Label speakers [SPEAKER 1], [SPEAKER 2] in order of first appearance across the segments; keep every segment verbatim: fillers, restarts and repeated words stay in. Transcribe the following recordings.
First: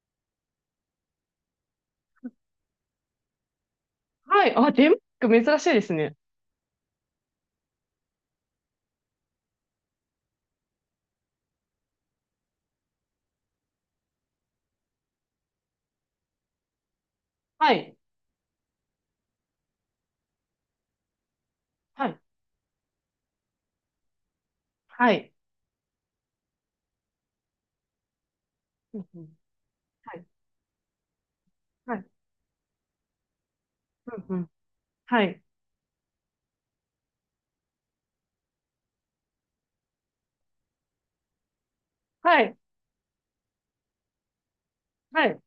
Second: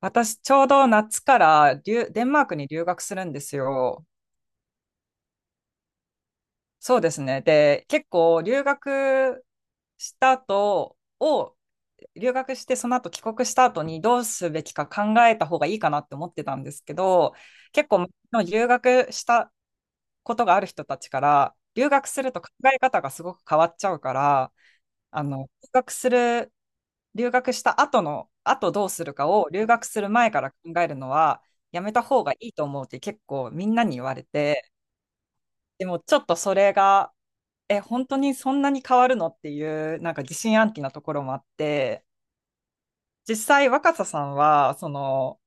[SPEAKER 1] 私、ちょうど夏から留デンマークに留学するんですよ。
[SPEAKER 2] はい。あ、デンマーク珍しいですね。
[SPEAKER 1] そうですね。で、結構留学した後を、留学してその後帰国した後にどうすべきか考えた方がいいかなって思ってたんですけど、
[SPEAKER 2] は
[SPEAKER 1] 結
[SPEAKER 2] い。
[SPEAKER 1] 構留学したことがある人たちから、留
[SPEAKER 2] は
[SPEAKER 1] 学
[SPEAKER 2] い。
[SPEAKER 1] すると考え方がすごく変わっちゃうから、
[SPEAKER 2] は
[SPEAKER 1] あ
[SPEAKER 2] い。
[SPEAKER 1] の、留学する留学した後の、後どう
[SPEAKER 2] う
[SPEAKER 1] す
[SPEAKER 2] ん
[SPEAKER 1] る
[SPEAKER 2] う
[SPEAKER 1] か
[SPEAKER 2] ん。
[SPEAKER 1] を留学する
[SPEAKER 2] はい。
[SPEAKER 1] 前から考えるのはやめ
[SPEAKER 2] は
[SPEAKER 1] た
[SPEAKER 2] い。
[SPEAKER 1] 方がいいと思うって結構みんなに言われ
[SPEAKER 2] うんうん。
[SPEAKER 1] て、
[SPEAKER 2] はい。
[SPEAKER 1] でもちょっとそれが、え、本当にそんなに変わるのっていう、なんか疑心暗鬼なところもあって、
[SPEAKER 2] はい。
[SPEAKER 1] 実際若狭さんは、そ
[SPEAKER 2] はい。
[SPEAKER 1] の、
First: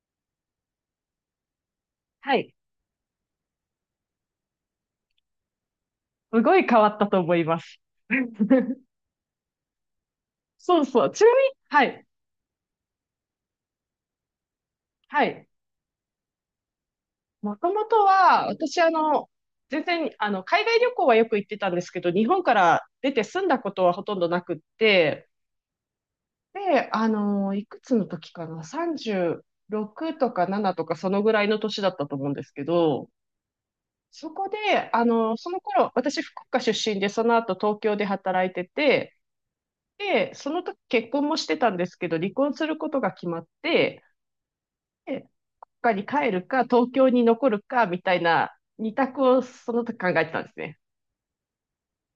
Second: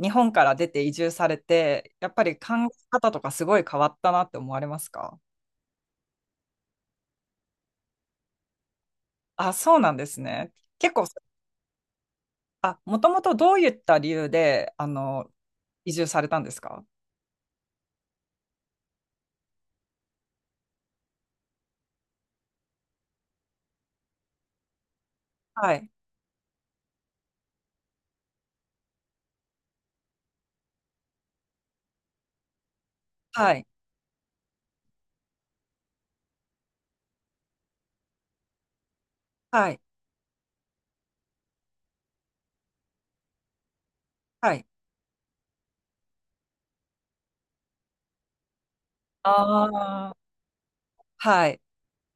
[SPEAKER 1] 日本から出て移住されて、やっぱ
[SPEAKER 2] は
[SPEAKER 1] り考
[SPEAKER 2] い。
[SPEAKER 1] え方とかすごい変わったなって思われますか？
[SPEAKER 2] すごい変わったと思います。
[SPEAKER 1] あ、そうなんですね。
[SPEAKER 2] そう
[SPEAKER 1] 結
[SPEAKER 2] そ
[SPEAKER 1] 構、
[SPEAKER 2] う。ちなみに、はい。
[SPEAKER 1] あ、もともとどういった理由で、あ
[SPEAKER 2] は
[SPEAKER 1] の、
[SPEAKER 2] い。
[SPEAKER 1] 移住されたんですか？
[SPEAKER 2] もともとは、私、あの、全然、あの、海外旅行はよく行ってたんですけど、日本から出て住んだことはほとんどなくって、
[SPEAKER 1] はい。
[SPEAKER 2] で、あの、いくつの時かな、さんじゅうろくとかななとか、そのぐらいの年だったと思うんですけど、
[SPEAKER 1] はい。
[SPEAKER 2] そこで、あの、その頃、私、福岡出身で、その後、東京で働いてて、
[SPEAKER 1] はい。
[SPEAKER 2] で、その時結婚もしてたんですけど、離婚することが決まって、
[SPEAKER 1] はい。
[SPEAKER 2] で、福岡に帰るか、東京に残るか、みたいな、二択を
[SPEAKER 1] あ
[SPEAKER 2] その時考
[SPEAKER 1] あ、
[SPEAKER 2] えてたんですね。
[SPEAKER 1] はい。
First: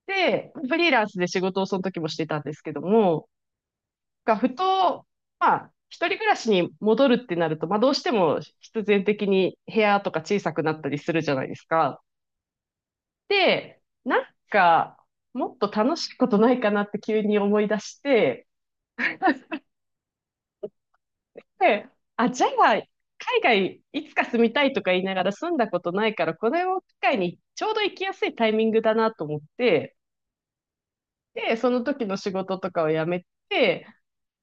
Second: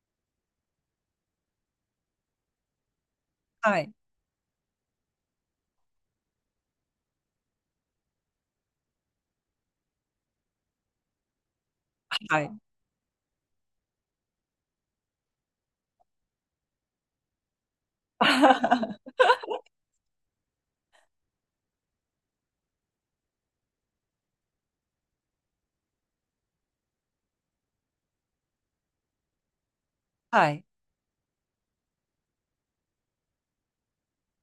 [SPEAKER 2] で、フリーランスで仕事をその時もしてたんですけども、
[SPEAKER 1] はい。
[SPEAKER 2] がふと、まあ、一人暮らしに戻るってなると、まあ、どうしても必然的に部屋とか小さくなったりするじゃないですか。
[SPEAKER 1] はい。
[SPEAKER 2] で、なんか、もっと楽しいことないかなって急に思い出し て、
[SPEAKER 1] あ
[SPEAKER 2] で、あ、じゃあ、海外いつか住みたいとか言いながら住んだことないから、これを機会にちょうど行きやすいタイミングだなと思って、
[SPEAKER 1] はい。
[SPEAKER 2] で、その時の仕事とかを辞めて、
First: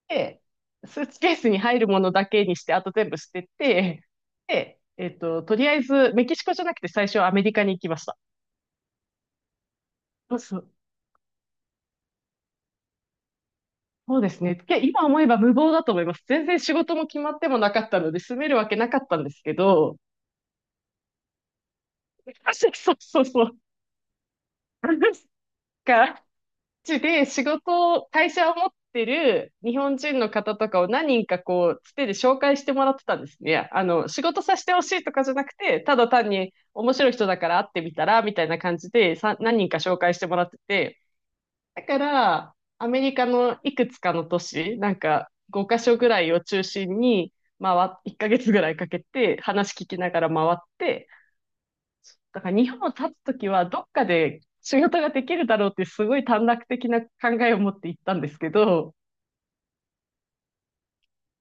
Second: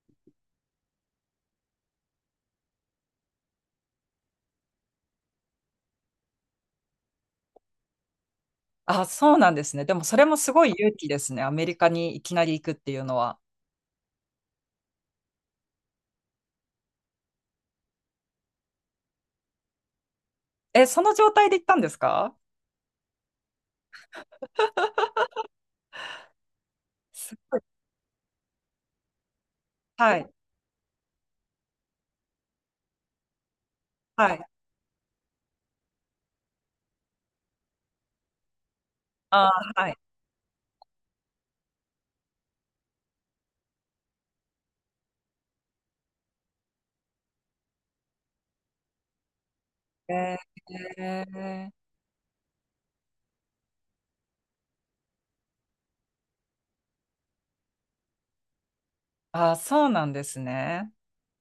[SPEAKER 2] で、スーツケースに入るものだけにして、あと全部捨てて、で、えっと、とりあえずメキシコじゃなくて最初はアメリカに行きました。
[SPEAKER 1] あ、そうなんですね。でもそれ
[SPEAKER 2] そ
[SPEAKER 1] も
[SPEAKER 2] う
[SPEAKER 1] す
[SPEAKER 2] そ
[SPEAKER 1] ご
[SPEAKER 2] う
[SPEAKER 1] い勇気ですね。アメリカにいきなり行くっていうのは。
[SPEAKER 2] そうですね。け今思えば無謀だと思います。全然仕事も決まってもなかったので、住めるわけなかったんですけど、
[SPEAKER 1] え、その状態で行ったんですか？
[SPEAKER 2] そうそうそう。なんか、ちで
[SPEAKER 1] す
[SPEAKER 2] 仕
[SPEAKER 1] ごい。
[SPEAKER 2] 事を、会社を持ってる日本
[SPEAKER 1] は
[SPEAKER 2] 人の
[SPEAKER 1] い。
[SPEAKER 2] 方とかを何人かこう、つてで紹介してもらってたんですね。あの、仕
[SPEAKER 1] は
[SPEAKER 2] 事
[SPEAKER 1] い。
[SPEAKER 2] させてほしいとかじゃなくて、ただ単に面白い人だから会ってみたら、みたいな感じでさ、
[SPEAKER 1] あ
[SPEAKER 2] 何人か
[SPEAKER 1] ー、は
[SPEAKER 2] 紹
[SPEAKER 1] い。
[SPEAKER 2] 介してもらってて、だから、アメリカのいくつかの都市、なんかごカ所ぐらいを中心に回っ、いっかげつぐらいかけて話聞きながら
[SPEAKER 1] え
[SPEAKER 2] 回って、
[SPEAKER 1] ー、
[SPEAKER 2] だから日本を立つときはどっかで仕事ができるだろうってすごい短絡的な考えを持って行ったんですけど、
[SPEAKER 1] あー、そうなんですね。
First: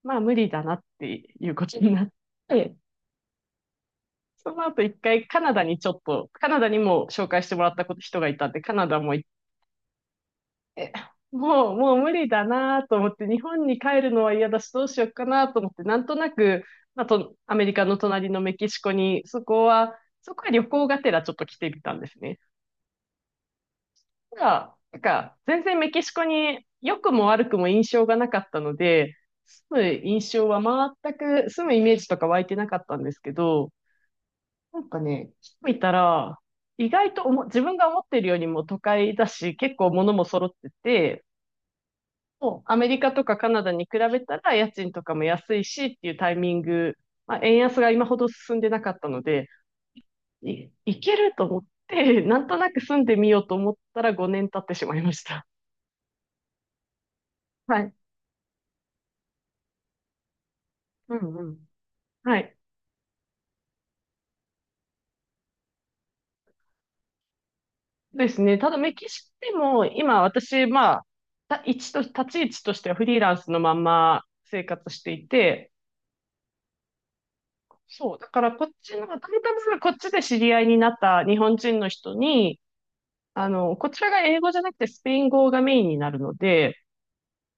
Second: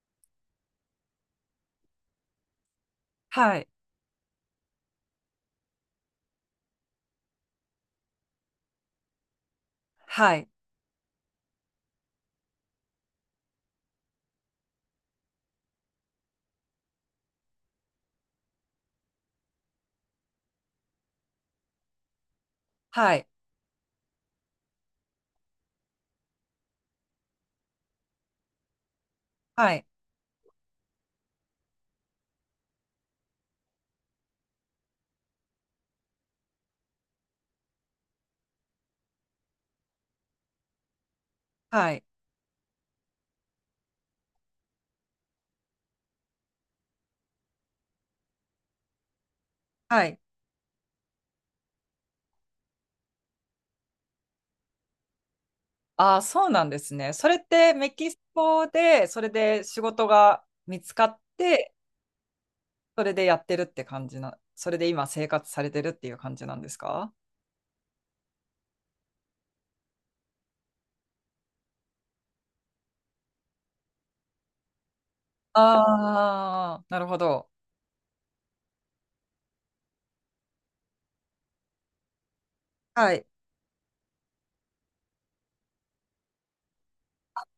[SPEAKER 2] まあ無理だなっていうことになって、
[SPEAKER 1] はい。
[SPEAKER 2] その後一回カナダにちょっと、カナダにも紹介してもらったこと人がいたんで、カナダも
[SPEAKER 1] はい。
[SPEAKER 2] もう、もう無理だなと思って、日本に帰るのは嫌だし、どうしようかなと思って、なんとなく、まあと、アメリカの隣のメキシコに、そこは、そこは旅行がてらちょっと来てみたんですね。
[SPEAKER 1] はい。
[SPEAKER 2] ただ、なんか、全然メキシコに良くも悪くも印象がなかったので、
[SPEAKER 1] は
[SPEAKER 2] 住む
[SPEAKER 1] い。
[SPEAKER 2] 印象は全く、住むイメージとか湧いてなかったんですけど、なんかね、来てみたら、意外とおも自分が思ってるよりも都会だし、結構物も揃ってて、
[SPEAKER 1] はい。
[SPEAKER 2] アメリカとかカナダに比べたら家賃とかも安いしっていうタイミング、まあ、円安が今ほど進んでなかったので、
[SPEAKER 1] はい。
[SPEAKER 2] い、いけると思って、なんとなく住んでみようと思ったらごねん経ってしまいました。
[SPEAKER 1] あー、そうなんですね。それって
[SPEAKER 2] は
[SPEAKER 1] メ
[SPEAKER 2] い。
[SPEAKER 1] キシコで、それで仕事が見つか
[SPEAKER 2] う
[SPEAKER 1] っ
[SPEAKER 2] んうん。
[SPEAKER 1] て、
[SPEAKER 2] はい。
[SPEAKER 1] それでやってるって感じな、それで今生活されてるっていう感じなんですか？
[SPEAKER 2] ですね。ただメキシコでも今私、まあ、た一と、立ち位置としてはフリーランスのまんま生活していて、
[SPEAKER 1] ああー、なるほど。
[SPEAKER 2] そう、だからこっちの、たまたまこっちで知り合いになった日本人の人に、
[SPEAKER 1] はい。
[SPEAKER 2] あの、こちらが英語じゃなくてスペイン語がメインになるので、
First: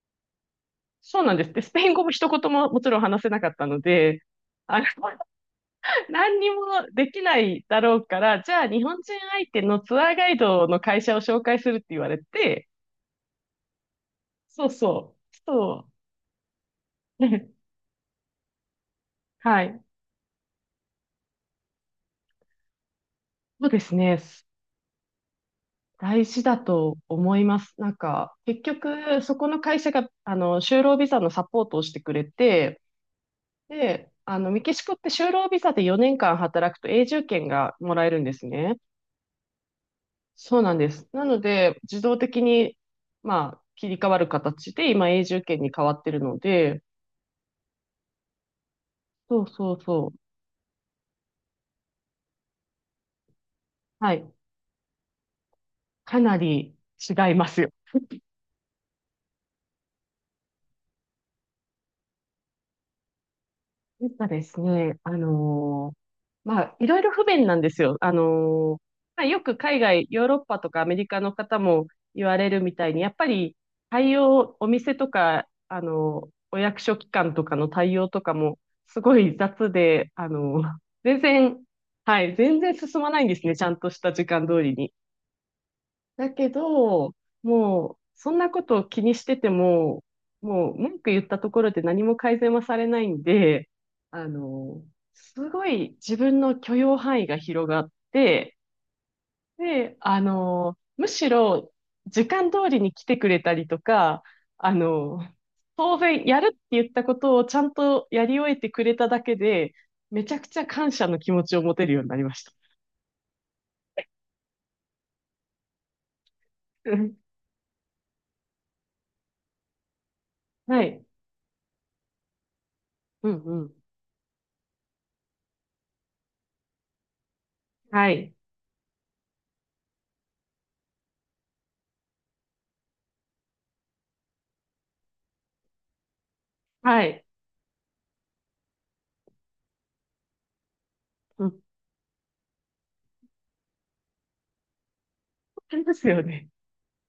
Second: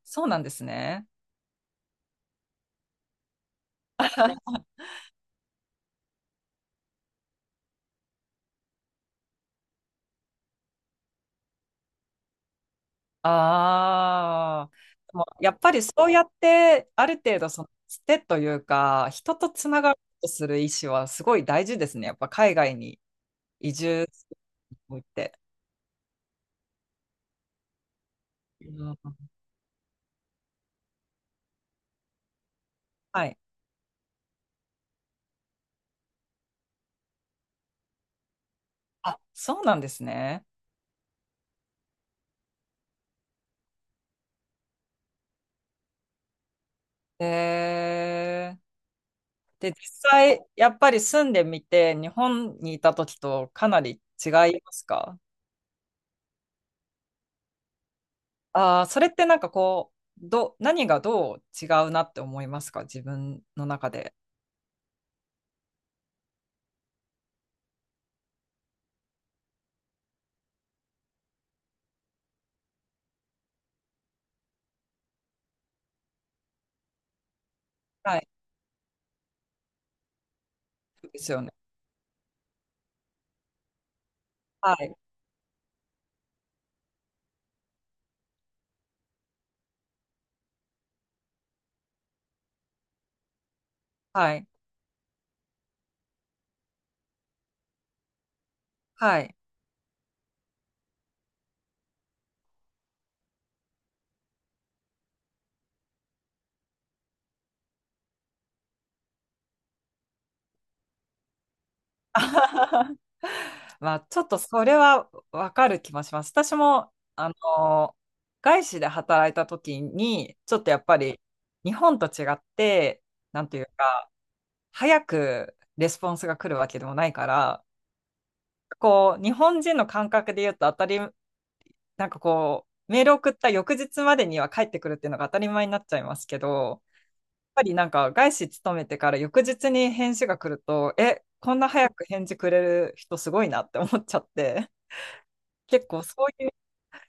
[SPEAKER 1] そうなんですね。
[SPEAKER 2] そうなんです。で、スペイン語も一言ももちろん話せなかったので、あの、何にもできないだろうから、じゃあ日本人相手のツアーガイドの会社を紹介するって言われて、そ
[SPEAKER 1] あ
[SPEAKER 2] う
[SPEAKER 1] あ、
[SPEAKER 2] そ
[SPEAKER 1] でも
[SPEAKER 2] う、
[SPEAKER 1] やっぱり
[SPEAKER 2] そ
[SPEAKER 1] そうやって、ある
[SPEAKER 2] う、
[SPEAKER 1] 程度 そのつてというか、人と
[SPEAKER 2] は
[SPEAKER 1] つ
[SPEAKER 2] い。
[SPEAKER 1] ながろうとする意思はすごい大事ですね。やっぱ海外に
[SPEAKER 2] そう
[SPEAKER 1] 移
[SPEAKER 2] です
[SPEAKER 1] 住
[SPEAKER 2] ね。
[SPEAKER 1] するにおいて。
[SPEAKER 2] 大事だと思います。なんか、結
[SPEAKER 1] う
[SPEAKER 2] 局、
[SPEAKER 1] ん。
[SPEAKER 2] そこの会社が、あの、就労ビザのサポートをしてくれて、
[SPEAKER 1] はい。
[SPEAKER 2] で、あの、メキシコって就労ビザでよねんかん働くと永住権がもらえるんですね。
[SPEAKER 1] あ、そうなんですね。
[SPEAKER 2] そうなんです。なので、自動的に、まあ、切り替わる形で、今、永住権に変わってるので、
[SPEAKER 1] えー
[SPEAKER 2] そう
[SPEAKER 1] で、
[SPEAKER 2] そうそ
[SPEAKER 1] 実
[SPEAKER 2] う。
[SPEAKER 1] 際、やっぱり住んでみて、日本にいた時とかなり
[SPEAKER 2] は
[SPEAKER 1] 違
[SPEAKER 2] い。
[SPEAKER 1] いますか？
[SPEAKER 2] かなり違いますよ。
[SPEAKER 1] ああー、それってなんかこう、ど、何がどう違うなって思いますか自分の中
[SPEAKER 2] やっ
[SPEAKER 1] で？
[SPEAKER 2] ぱですね、あのーまあ、いろいろ不便なんですよ。あのーまあ、よく海外、ヨーロッパとかアメリカの方も言われるみたいに、やっぱり対応、お店とか、あのーお役所機関とかの対応
[SPEAKER 1] は
[SPEAKER 2] と
[SPEAKER 1] い。
[SPEAKER 2] かも、すごい雑で、あのー
[SPEAKER 1] そうで
[SPEAKER 2] 全
[SPEAKER 1] すよね。
[SPEAKER 2] 然、はい、全然進まないんですね、ちゃんとした時間通り
[SPEAKER 1] は
[SPEAKER 2] に。
[SPEAKER 1] い。
[SPEAKER 2] だけど、もう、そんなことを気にしてても、もう文句言ったところで何も改善はされないんで、あ
[SPEAKER 1] はい。
[SPEAKER 2] の、すごい自分の許容範囲が広がって、
[SPEAKER 1] はい。
[SPEAKER 2] で、あの、むしろ時間通りに来てくれたりとか、あの、当然やるって言ったことをちゃんとやり終えてくれただけで、めちゃくちゃ感謝の気持ちを持てるように な
[SPEAKER 1] あ
[SPEAKER 2] りま
[SPEAKER 1] は
[SPEAKER 2] した。
[SPEAKER 1] ははまあ、ちょっとそれはわかる気もします。私も、
[SPEAKER 2] うん
[SPEAKER 1] あの、外資で働いた時に、ちょっとや
[SPEAKER 2] は
[SPEAKER 1] っぱ
[SPEAKER 2] い。
[SPEAKER 1] り日本と違って、
[SPEAKER 2] うん
[SPEAKER 1] なんてい
[SPEAKER 2] う
[SPEAKER 1] う
[SPEAKER 2] ん。
[SPEAKER 1] か、早くレスポンスが来るわけでもないから、
[SPEAKER 2] はい。
[SPEAKER 1] こう、日本人の感覚で言うと当たり、なんかこう、メール送った翌日までには帰ってくるっていうのが当たり前になっちゃいますけど、やっ
[SPEAKER 2] はい。
[SPEAKER 1] ぱりなんか外資勤めてから翌日に返事が来ると、え、
[SPEAKER 2] う
[SPEAKER 1] こん
[SPEAKER 2] ん
[SPEAKER 1] な早く返事くれる人すごいなって思っちゃって、
[SPEAKER 2] あり
[SPEAKER 1] 結
[SPEAKER 2] ま
[SPEAKER 1] 構
[SPEAKER 2] す
[SPEAKER 1] そ
[SPEAKER 2] よ
[SPEAKER 1] うい
[SPEAKER 2] ね。
[SPEAKER 1] う、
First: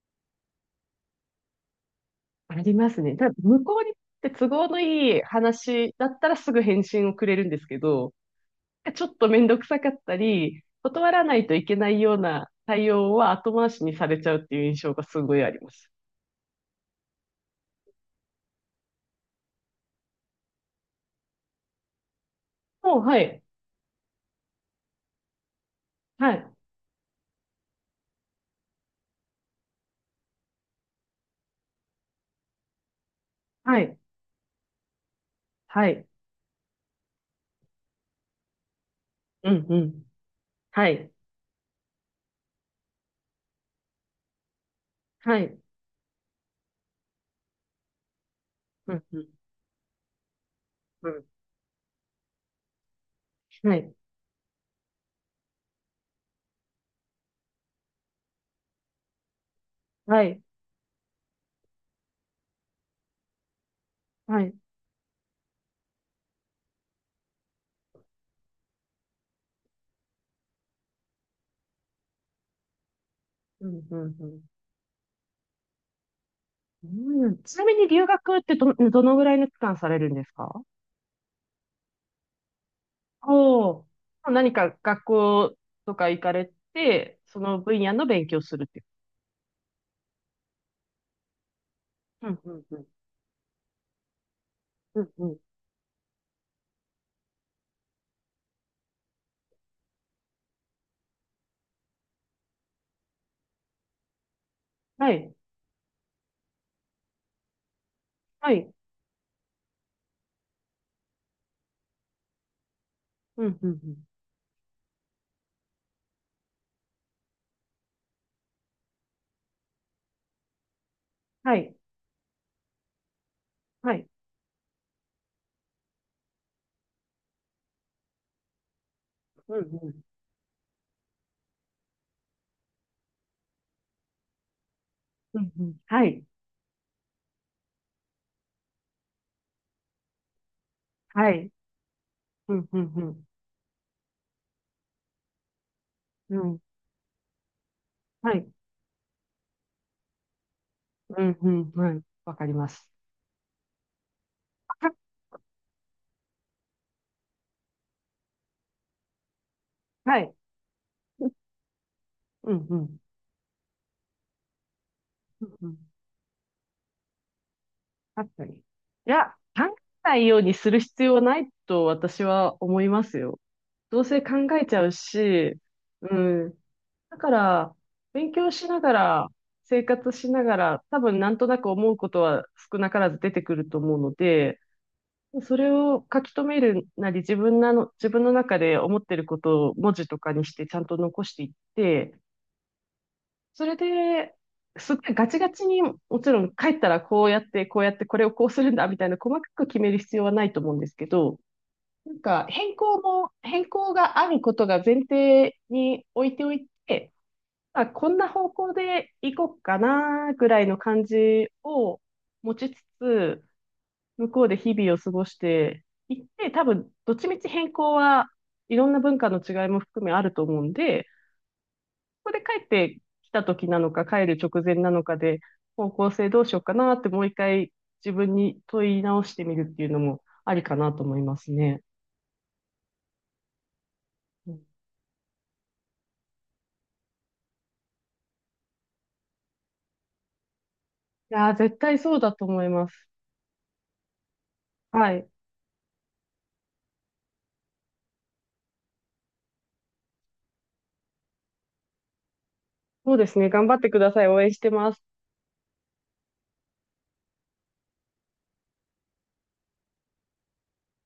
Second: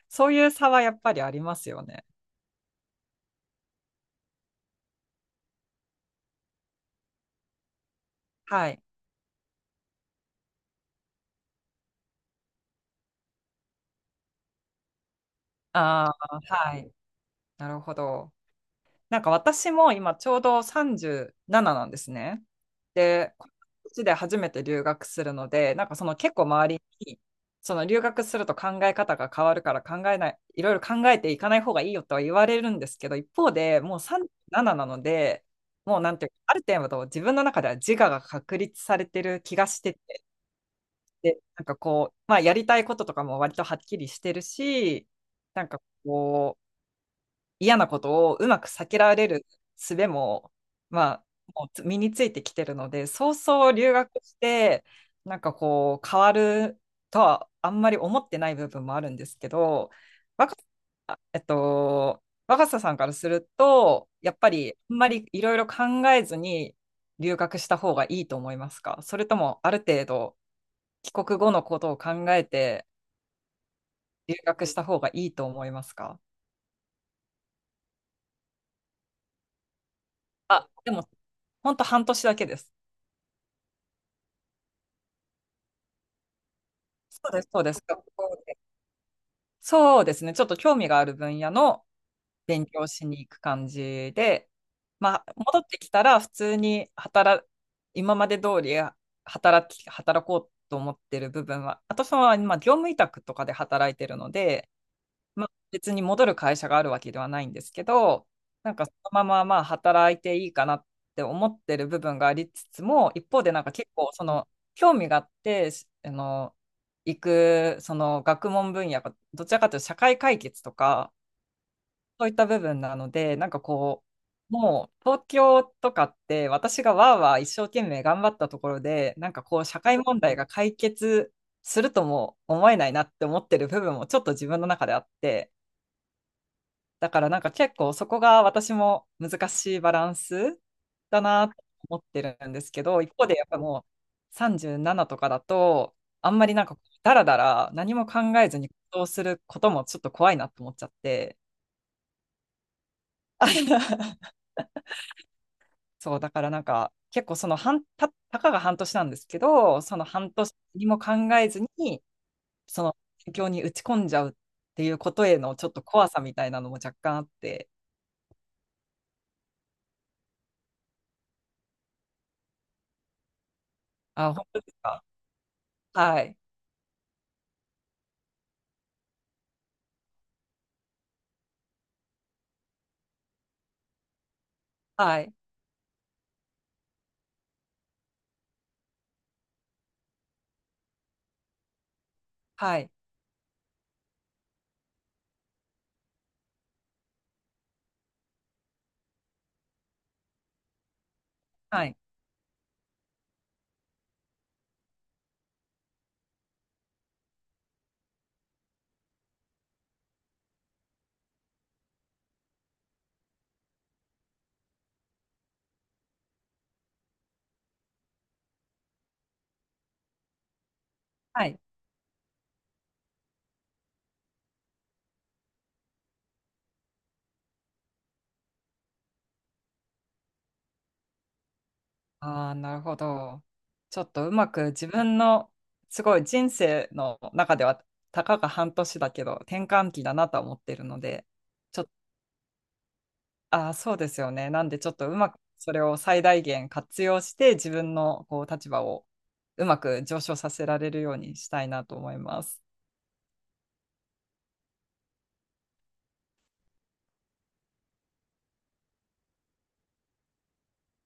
[SPEAKER 1] そういう差はやっぱりありますよね。
[SPEAKER 2] ありますね。ただ、向こうにとって都合のいい話だったらすぐ返信をくれるんですけど、
[SPEAKER 1] はい。
[SPEAKER 2] ちょっとめんどくさかったり、断らないといけないような対応は後回しにされちゃうっていう印象がすごいあります。
[SPEAKER 1] ああ、はい。なるほど。なんか私も今ちょうどさんじゅうなななななんですね。
[SPEAKER 2] もう、は
[SPEAKER 1] で、
[SPEAKER 2] い。
[SPEAKER 1] この年で初めて留学するので、なんかその
[SPEAKER 2] は
[SPEAKER 1] 結構
[SPEAKER 2] い。
[SPEAKER 1] 周りに、その留学すると考え方が変わるから考えない、いろいろ考えていかない方がいいよとは言われるんですけど、一方
[SPEAKER 2] は
[SPEAKER 1] でも
[SPEAKER 2] い。
[SPEAKER 1] うさんじゅうなななななので、
[SPEAKER 2] は
[SPEAKER 1] もう
[SPEAKER 2] い。
[SPEAKER 1] なんていうか、ある程度自分の中では自我が確立されてる
[SPEAKER 2] う
[SPEAKER 1] 気
[SPEAKER 2] ん、
[SPEAKER 1] が
[SPEAKER 2] う
[SPEAKER 1] して
[SPEAKER 2] ん。
[SPEAKER 1] て、
[SPEAKER 2] はい。
[SPEAKER 1] で、なんかこう、まあやりたいこととかも割とはっきりしてるし、
[SPEAKER 2] はい。
[SPEAKER 1] なんかこう、嫌なことをうまく避
[SPEAKER 2] う
[SPEAKER 1] け
[SPEAKER 2] ん、
[SPEAKER 1] ら
[SPEAKER 2] うん、
[SPEAKER 1] れる術も、
[SPEAKER 2] う
[SPEAKER 1] ま
[SPEAKER 2] ん。
[SPEAKER 1] あ、もう身についてきてるので、そうそう
[SPEAKER 2] は
[SPEAKER 1] 留
[SPEAKER 2] い。
[SPEAKER 1] 学して、なんかこう、変わるとはあんまり思ってない部分もあるんですけど、
[SPEAKER 2] はい。
[SPEAKER 1] 若あえっと、若狭さんからすると、やっ
[SPEAKER 2] は
[SPEAKER 1] ぱ
[SPEAKER 2] い。
[SPEAKER 1] りあんまりいろいろ考えずに留学した方がいいと思いますか？それともある程度帰国後のことを考えて
[SPEAKER 2] うん、うん、う
[SPEAKER 1] 留
[SPEAKER 2] ん。
[SPEAKER 1] 学した方がいいと思いますか？
[SPEAKER 2] うんちなみに留学ってど、どのぐらいの期間されるんですか？
[SPEAKER 1] あ、でも本当半年だけです。
[SPEAKER 2] おお、何か学校とか行かれて、
[SPEAKER 1] そう
[SPEAKER 2] そ
[SPEAKER 1] です、
[SPEAKER 2] の
[SPEAKER 1] そうで
[SPEAKER 2] 分
[SPEAKER 1] す。
[SPEAKER 2] 野
[SPEAKER 1] 学
[SPEAKER 2] の勉強
[SPEAKER 1] 校
[SPEAKER 2] す
[SPEAKER 1] で。
[SPEAKER 2] るってい
[SPEAKER 1] そうですね。ちょっと興味がある分野の
[SPEAKER 2] う。うん、うん、
[SPEAKER 1] 勉
[SPEAKER 2] うん、
[SPEAKER 1] 強しに行く感じで、
[SPEAKER 2] うん、
[SPEAKER 1] ま
[SPEAKER 2] う
[SPEAKER 1] あ、
[SPEAKER 2] ん。
[SPEAKER 1] 戻ってきたら普通に働、今まで通り働き、働こうと思ってる部分は、私は今、業務委託とかで働いてるので、
[SPEAKER 2] はい、
[SPEAKER 1] まあ、別に戻る会社があるわけではないんですけど、
[SPEAKER 2] はい、
[SPEAKER 1] なんかそのまままあ働いていいかなって思ってる部分がありつつも、一方
[SPEAKER 2] う
[SPEAKER 1] で
[SPEAKER 2] ん、
[SPEAKER 1] なん
[SPEAKER 2] うん、
[SPEAKER 1] か
[SPEAKER 2] う
[SPEAKER 1] 結
[SPEAKER 2] ん。
[SPEAKER 1] 構その興味があって、しあの、行くその学問分野がどちらかというと社会解決とか、
[SPEAKER 2] はい、
[SPEAKER 1] そういった部分なので、なんか
[SPEAKER 2] は
[SPEAKER 1] こ
[SPEAKER 2] い、
[SPEAKER 1] う、もう東京とかって私がわーわー一生懸命頑張ったところで、なんか
[SPEAKER 2] う
[SPEAKER 1] こ
[SPEAKER 2] ん、
[SPEAKER 1] う社
[SPEAKER 2] う
[SPEAKER 1] 会
[SPEAKER 2] ん、
[SPEAKER 1] 問題が解決するとも思えないなって思ってる部分もちょっと自分の中であっ
[SPEAKER 2] う
[SPEAKER 1] て、
[SPEAKER 2] ん、うん。はい、
[SPEAKER 1] だからなんか結構そこが私も難しいバランスだ
[SPEAKER 2] は
[SPEAKER 1] な
[SPEAKER 2] い、
[SPEAKER 1] と思ってるん
[SPEAKER 2] う
[SPEAKER 1] で
[SPEAKER 2] ん、
[SPEAKER 1] す
[SPEAKER 2] う
[SPEAKER 1] け
[SPEAKER 2] ん、う
[SPEAKER 1] ど、一
[SPEAKER 2] ん、
[SPEAKER 1] 方でやっぱもうさんじゅうななとかだと、あ
[SPEAKER 2] う
[SPEAKER 1] んまり
[SPEAKER 2] ん。
[SPEAKER 1] なんかダラダラ何も
[SPEAKER 2] は
[SPEAKER 1] 考
[SPEAKER 2] い、
[SPEAKER 1] えずに行動することもちょっと怖いなと思っちゃっ
[SPEAKER 2] うん、
[SPEAKER 1] て。
[SPEAKER 2] うん、はい。わかります。
[SPEAKER 1] そう、だからなんか結構その半、た、たかが半年なんですけど、その
[SPEAKER 2] は
[SPEAKER 1] 半
[SPEAKER 2] い、
[SPEAKER 1] 年にも考えずに、
[SPEAKER 2] うん、う
[SPEAKER 1] その
[SPEAKER 2] ん、
[SPEAKER 1] 勉強に打ち込んじゃうっていうことへ
[SPEAKER 2] うん、
[SPEAKER 1] のち
[SPEAKER 2] う
[SPEAKER 1] ょっ
[SPEAKER 2] ん。
[SPEAKER 1] と怖さみたいなのも若干あって、
[SPEAKER 2] 確かに。いや、考えないようにする必要はないと私は思いますよ。どうせ
[SPEAKER 1] あ、
[SPEAKER 2] 考
[SPEAKER 1] 本当
[SPEAKER 2] え
[SPEAKER 1] で
[SPEAKER 2] ち
[SPEAKER 1] す
[SPEAKER 2] ゃう
[SPEAKER 1] か？
[SPEAKER 2] し、う
[SPEAKER 1] はい、
[SPEAKER 2] ん。だから、勉強しながら、生活しながら、多分なんとなく思うことは少なからず出てくると思うので、
[SPEAKER 1] はい、
[SPEAKER 2] それを書き留めるなり、自分なの、自分の中で思ってることを文字とかにしてちゃんと残していって、
[SPEAKER 1] はい。
[SPEAKER 2] それで、すごいガチガチに、もちろん帰ったらこうやって、こうやって、これをこうするんだ、みたいな細かく決める必要はないと思うんですけど、
[SPEAKER 1] はい。
[SPEAKER 2] なんか変更も、変更があることが前提に置いておいて、あ、こんな方向で行こうかな、ぐらいの感じを持ちつつ、向こうで日々を過ごしていって、多分、どっちみち変更はいろんな文化の違いも含めあると思うんで、
[SPEAKER 1] はい。
[SPEAKER 2] ここで帰ってきた時なのか、帰る直前なのかで、方向性どうしようかなって、もう一回自分に問い直してみるっていうのもありかなと思いますね。
[SPEAKER 1] ああ、なるほど。ちょっとうま
[SPEAKER 2] うんい
[SPEAKER 1] く自分の、すごい人生の中では、たかが半年だけど、転換期だなとは思ってるので、
[SPEAKER 2] やー、絶
[SPEAKER 1] ちょっと、
[SPEAKER 2] 対そうだと思います。
[SPEAKER 1] ああ、そうですよね。なんで、ちょっと
[SPEAKER 2] は
[SPEAKER 1] う
[SPEAKER 2] い。
[SPEAKER 1] まくそれを最大限活用して、自分のこう立場をうまく上昇させられるようにしたいなと思います。
[SPEAKER 2] そうですね。頑張ってください。応援してます。